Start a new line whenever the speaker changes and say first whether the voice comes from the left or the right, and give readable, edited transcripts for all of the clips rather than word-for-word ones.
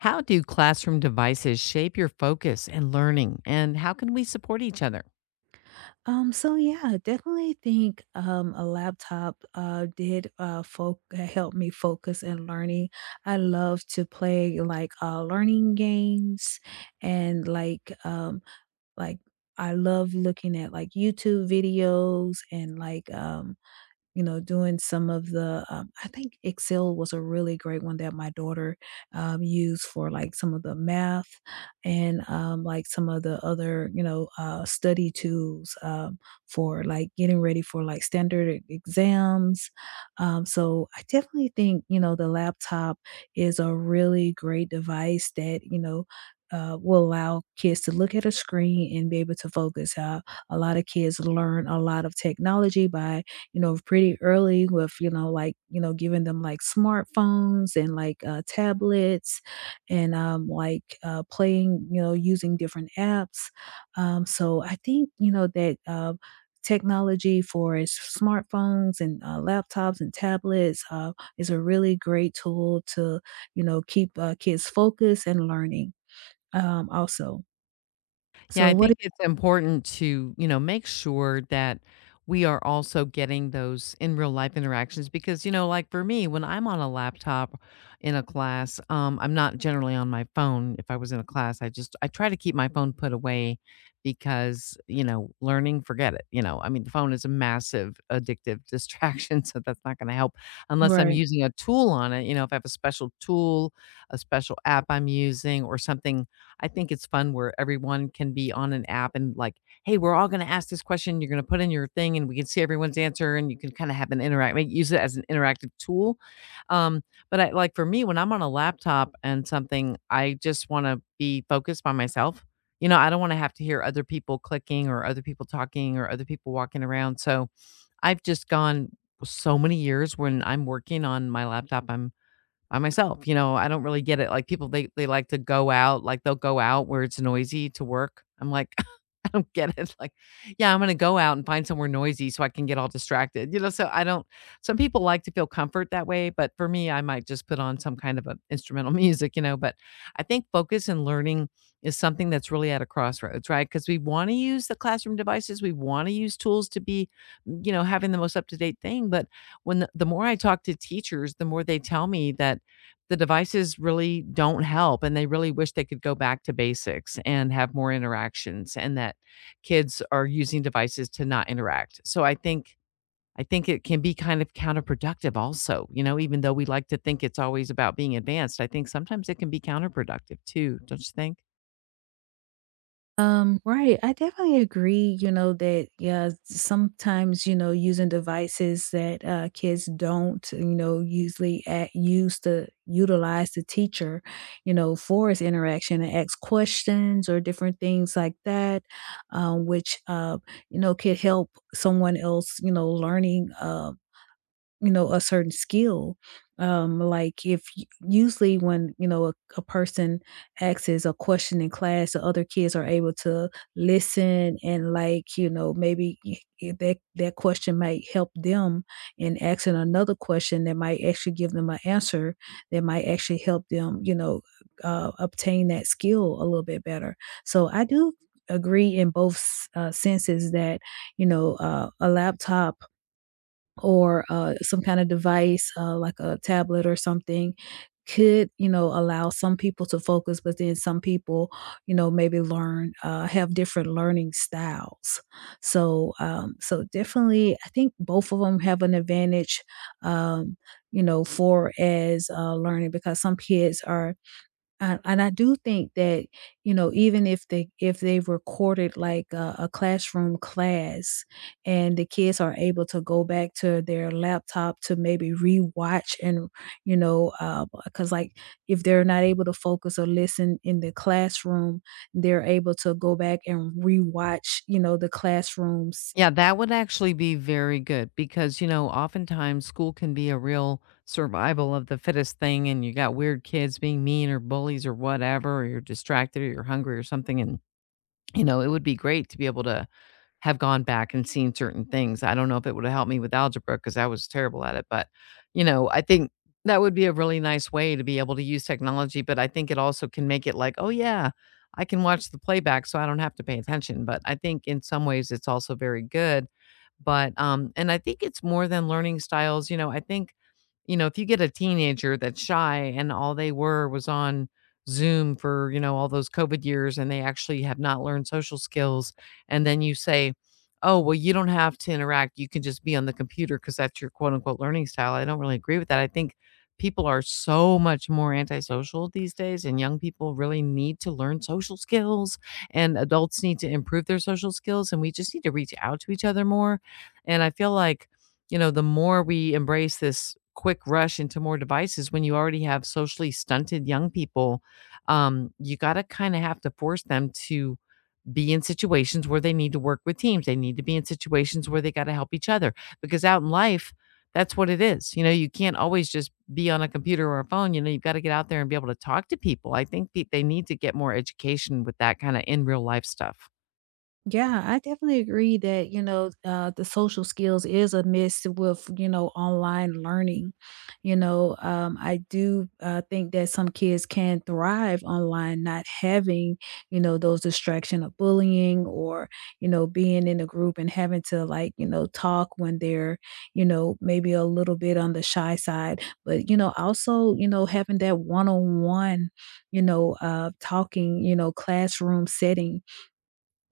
left: How do classroom devices shape your focus and learning, and how can we support each other?
right: So yeah, I definitely think a laptop did help me focus in learning. I love to play like learning games and like I love looking at like YouTube videos and like you know, doing some of the, I think Excel was a really great one that my daughter used for like some of the math and like some of the other, you know, study tools for like getting ready for like exams. So I definitely think, you know, the laptop is a really great device that, you know, will allow kids to look at a screen and be able to focus. A lot of kids learn a lot of technology by you know, pretty early with, you know, like, you know, giving them like smartphones and like tablets and playing, you know, using different apps. So I think, you know, that technology for its smartphones and laptops and tablets is a really great tool to, you know, keep kids focused and learning also.
left: Yeah,
right: So,
left: I
right: what?
left: think it's important to, you know, make sure that we are also getting those in real life interactions because, you know, like for me, when I'm on a laptop in a class, I'm not generally on my phone. If I was in a class, I try to keep my phone put away because, you know, learning, forget it. You know, I mean, the phone is a massive addictive distraction. So that's not going to help unless I'm
right: Right.
left: using a tool on it. You know, if I have a special tool, a special app I'm using or something. I think it's fun where everyone can be on an app and like, "Hey, we're all gonna ask this question. You're gonna put in your thing, and we can see everyone's answer, and you can kinda have an interact like, use it as an interactive tool." Um, but I like, for me, when I'm on a laptop and something, I just wanna be focused by myself. You know, I don't wanna have to hear other people clicking or other people talking or other people walking around, so I've just gone so many years when I'm working on my laptop, I'm by myself. You know, I don't really get it. Like people, they like to go out, like they'll go out where it's noisy to work. I'm like, I don't get it. Like, yeah, I'm gonna go out and find somewhere noisy so I can get all distracted. You know, so I don't, some people like to feel comfort that way, but for me, I might just put on some kind of a instrumental music, you know. But I think focus and learning is something that's really at a crossroads, right? Because we want to use the classroom devices, we want to use tools to be, you know, having the most up-to-date thing. But when the more I talk to teachers, the more they tell me that the devices really don't help and they really wish they could go back to basics and have more interactions, and that kids are using devices to not interact. So I think it can be kind of counterproductive also, you know, even though we like to think it's always about being advanced, I think sometimes it can be counterproductive too, don't you think?
right: Right. I definitely agree, you know, that yeah, sometimes, you know, using devices that kids don't, you know, usually at, use to utilize the teacher, you know, for his interaction and ask questions or different things like that, which you know, could help someone else, you know, learning you know, a certain skill. Like if usually when, you know, a person asks a question in class, the other kids are able to listen and like, you know, maybe that question might help them in asking another question that might actually give them an answer that might actually help them, you know, obtain that skill a little bit better. So I do agree in both senses that, you know, a laptop or some kind of device like a tablet or something could you know allow some people to focus but then some people you know maybe learn have different learning styles so so definitely I think both of them have an advantage um, you know for as learning because some kids are And I do think that you know even if they if they've recorded like a classroom class and the kids are able to go back to their laptop to maybe rewatch and you know because like if they're not able to focus or listen in the classroom they're able to go back and rewatch you know the classrooms.
left: Yeah, that would actually be very good because, you know, oftentimes school can be a real survival of the fittest thing and you got weird kids being mean or bullies or whatever, or you're distracted or you're hungry or something. And you know, it would be great to be able to have gone back and seen certain things. I don't know if it would have helped me with algebra because I was terrible at it, but, you know, I think that would be a really nice way to be able to use technology, but I think it also can make it like, "Oh, yeah, I can watch the playback so I don't have to pay attention." But I think in some ways it's also very good, but, and I think it's more than learning styles, you know, I think, you know, if you get a teenager that's shy and all they were was on Zoom for, you know, all those COVID years and they actually have not learned social skills. And then you say, oh, well, you don't have to interact. You can just be on the computer because that's your quote unquote learning style. I don't really agree with that. I think people are so much more antisocial these days, and young people really need to learn social skills, and adults need to improve their social skills. And we just need to reach out to each other more. And I feel like, you know, the more we embrace this quick rush into more devices when you already have socially stunted young people, you got to kind of have to force them to be in situations where they need to work with teams. They need to be in situations where they got to help each other because out in life, that's what it is. You know, you can't always just be on a computer or a phone. You know, you've got to get out there and be able to talk to people. I think they need to get more education with that kind of in real life stuff.
right: Yeah, I definitely agree that, you know, the social skills is a miss with, you know, online learning. You know, I do think that some kids can thrive online, not having, you know, those distraction of bullying or, you know, being in a group and having to like, you know, talk when they're, you know, maybe a little bit on the shy side. But, you know, also, you know, having that one on one, you know, talking, you know, classroom setting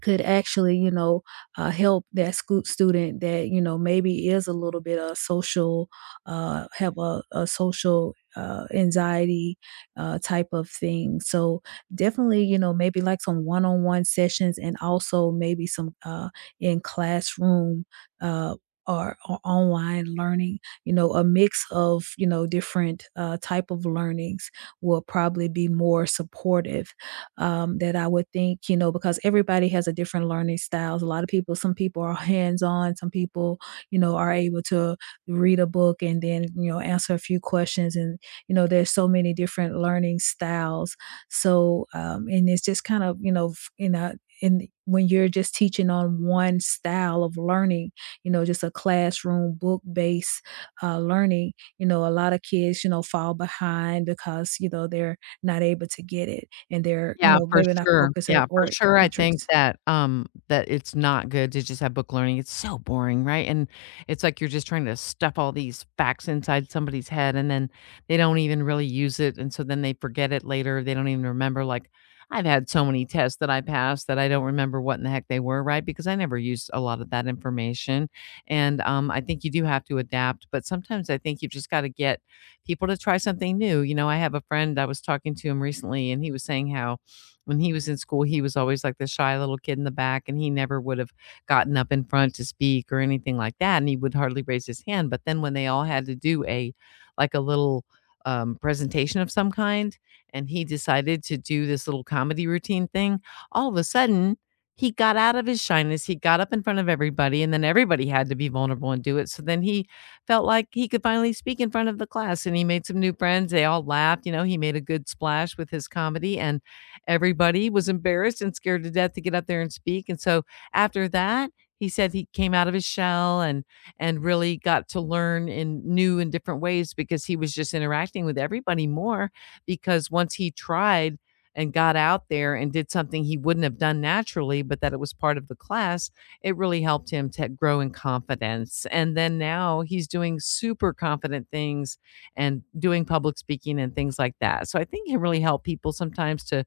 right: could actually, you know, help that school student that you know maybe is a little bit of social, have a social anxiety type of thing. So definitely, you know, maybe like some one-on-one sessions, and also maybe some in classroom. Uh, or online learning you know a mix of you know different type of learnings will probably be more supportive that I would think, you know, because everybody has a different learning styles. A lot of people, some people are hands on, some people, you know, are able to read a book and then, you know, answer a few questions. And, you know, there's so many different learning styles. So, and it's just kind of, you know, you know, and when you're just teaching on one style of learning, you know, just a classroom book based learning, you know, a lot of kids, you know, fall behind because, you know, they're not able to get it and they're, you
left: Yeah,
right: know,
left: for
right: maybe not
left: sure.
right: focusing
left: Yeah, for
right: or
left: sure, I think
right: interest.
left: that, that it's not good to just have book learning, it's so boring, right? And it's like you're just trying to stuff all these facts inside somebody's head, and then they don't even really use it, and so then they forget it later, they don't even remember, like, I've had so many tests that I passed that I don't remember what in the heck they were, right? Because I never used a lot of that information, and, I think you do have to adapt, but sometimes I think you've just gotta get people to try something new. You know, I have a friend I was talking to him recently, and he was saying how when he was in school, he was always like the shy little kid in the back, and he never would have gotten up in front to speak or anything like that. And he would hardly raise his hand. But then when they all had to do a like a little presentation of some kind, and he decided to do this little comedy routine thing, all of a sudden he got out of his shyness. He got up in front of everybody, and then everybody had to be vulnerable and do it. So then he felt like he could finally speak in front of the class and he made some new friends. They all laughed. You know, he made a good splash with his comedy. And everybody was embarrassed and scared to death to get up there and speak. And so after that, he said he came out of his shell, and really got to learn in new and different ways because he was just interacting with everybody more, because once he tried and got out there and did something he wouldn't have done naturally but that it was part of the class, it really helped him to grow in confidence. And then now he's doing super confident things and doing public speaking and things like that, so I think it really helped people sometimes to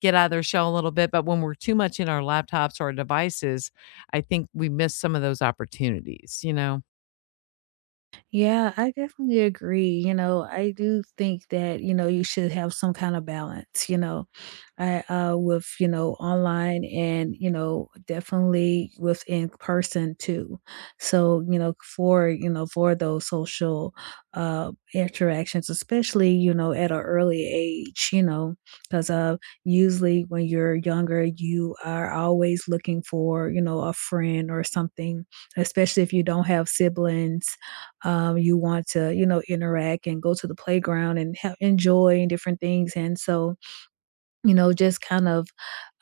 left: get out of their shell a little bit. But when we're too much in our laptops or our devices, I think we miss some of those opportunities, you know?
right: Yeah, I definitely agree. You know, I do think that, you know, you should have some kind of balance, you know, I, with, you know, online and, you know, definitely with in person too. So, you know, for those social interactions, especially, you know, at an early age, you know, because usually when you're younger, you are always looking for, you know, a friend or something, especially if you don't have siblings you want to, you know, interact and go to the playground and ha enjoy and different things, and so you know, just kind of,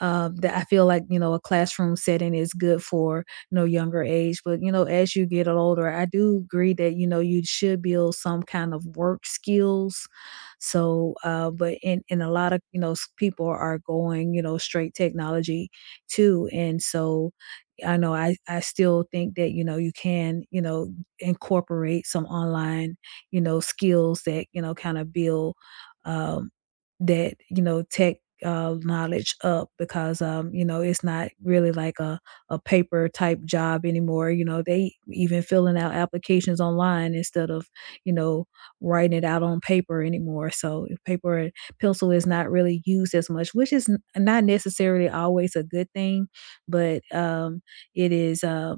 right: that I feel like, you know, a classroom setting is good for, you know, younger age, but, you know, as you get older, I do agree that, you know, you should build some kind of work skills. So, But in a lot of, you know, s people are going, you know, straight technology too, and so, I know I still think that, you know, you can, you know, incorporate some online, you know, skills that, you know, kinda build, um, that, you know, tech knowledge up because you know it's not really like a paper type job anymore you know they even filling out applications online instead of you know writing it out on paper anymore so paper and pencil is not really used as much which is not necessarily always a good thing but it is uh,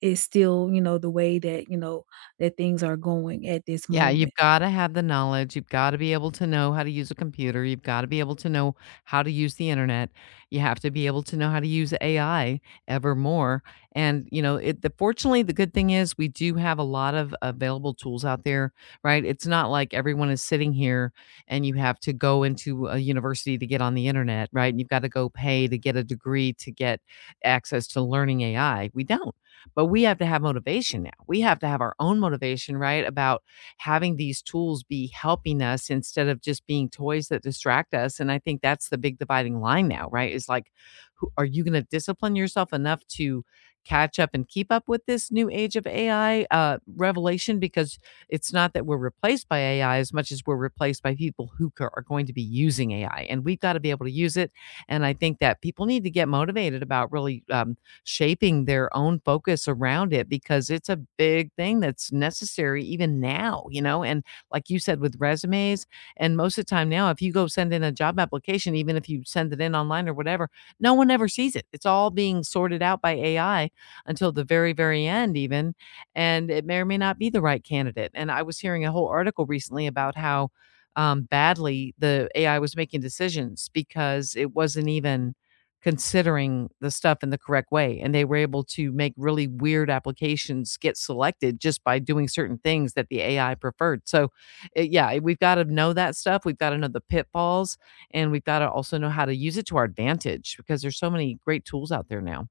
right: it's still you know the way that you know that things are going at this
left: Yeah, you've
right: moment.
left: gotta have the knowledge, you've gotta be able to know how to use a computer, you've gotta be able to know how to use the internet, you have to be able to know how to use AI ever more, and, you know, it the fortunately, the good thing is we do have a lot of available tools out there, right? It's not like everyone is sitting here and you have to go into a university to get on the internet, right? You've gotta go pay to get a degree to get access to learning AI, we don't, but we have to have motivation now, we have to have our own motivation, right, about having these tools be helping us instead of just being toys that distract us. And I think that's the big dividing line now, right? Is like, who, are you going to discipline yourself enough to catch up and keep up with this new age of AI revelation? Because it's not that we're replaced by AI as much as we're replaced by people who are going to be using AI, and we've got to be able to use it. And I think that people need to get motivated about really shaping their own focus around it because it's a big thing that's necessary even now, you know? And like you said, with resumes, and most of the time now, if you go send in a job application, even if you send it in online or whatever, no one ever sees it. It's all being sorted out by AI until the very, very end, even. And it may or may not be the right candidate. And I was hearing a whole article recently about how badly the AI was making decisions because it wasn't even considering the stuff in the correct way. And they were able to make really weird applications get selected just by doing certain things that the AI preferred. So, yeah, we've got to know that stuff. We've got to know the pitfalls, and we've got to also know how to use it to our advantage because there's so many great tools out there now.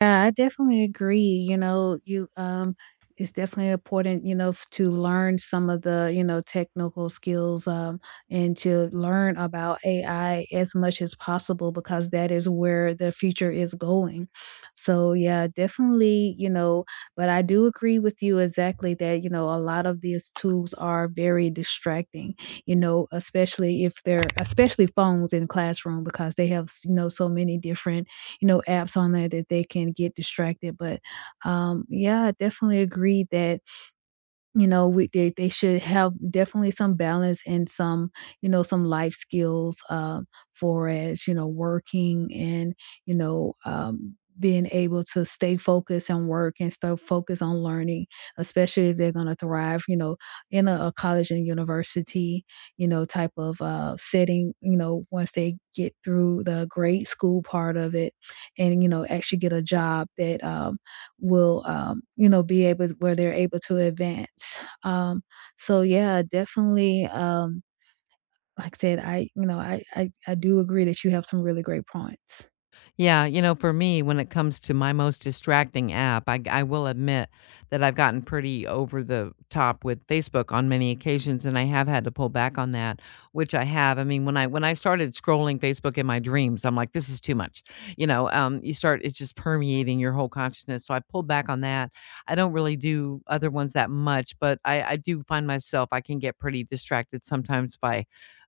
right: Yeah, I definitely agree. You know, you it's definitely important, you know, to learn some of the, you know, technical skills and to learn about AI as much as possible because that is where the future is going. So, yeah, definitely, you know, but I do agree with you exactly that, you know, a lot of these tools are very distracting, you know, especially if they're especially phones in classroom because they have, you know, so many different you know, apps on there that they can get distracted. But yeah, I definitely agree that you know, we they should have definitely some balance and some, you know, some life skills, for as, you know, working and, you know, being able to stay focused on work and stay focused on learning, especially if they're gonna thrive, you know, in a college and university, you know, type of setting, you know, once they get through the grade school part of it and, you know, actually get a job that will, you know, be able where they're able to advance. Um, so yeah, definitely, like I said, I, you know, I do agree that you have some really great points.
left: Yeah, you know, for me, when it comes to my most distracting app, I will admit that I've gotten pretty over the top with Facebook on many occasions, and I have had to pull back on that, which I have. I mean, when I started scrolling Facebook in my dreams, I'm like, this is too much. You know, you start it's just permeating your whole consciousness. So I pulled back on that. I don't really do other ones that much, but I do find myself I can get pretty distracted sometimes by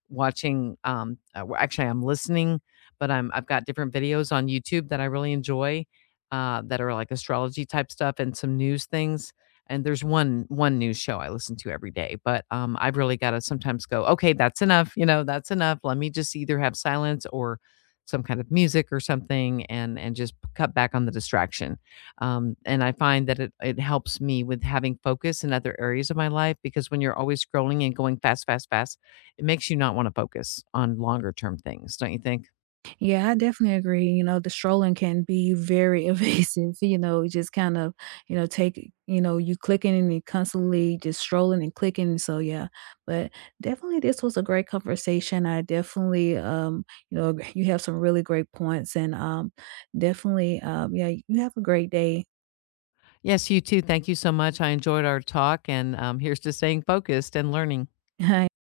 left: watching actually I'm listening, but I've got different videos on YouTube that I really enjoy, that are like astrology type stuff and some news things. And there's one news show I listen to every day, but I've really got to sometimes go, okay, that's enough. You know, that's enough. Let me just either have silence or some kind of music or something, and just cut back on the distraction. And I find that it helps me with having focus in other areas of my life because when you're always scrolling and going fast, fast, fast, it makes you not want to focus on longer term things, don't you think?
right: Yeah, I definitely agree. You know, the strolling can be very evasive, you know, it just kind of, you know, take, you know, you clicking and you constantly just strolling and clicking. So yeah, but definitely this was a great conversation. I definitely you know, you have some really great points and definitely yeah, you have a great day.
left: Yes, you too. Thank you so much. I enjoyed our talk, and here's to staying focused and learning.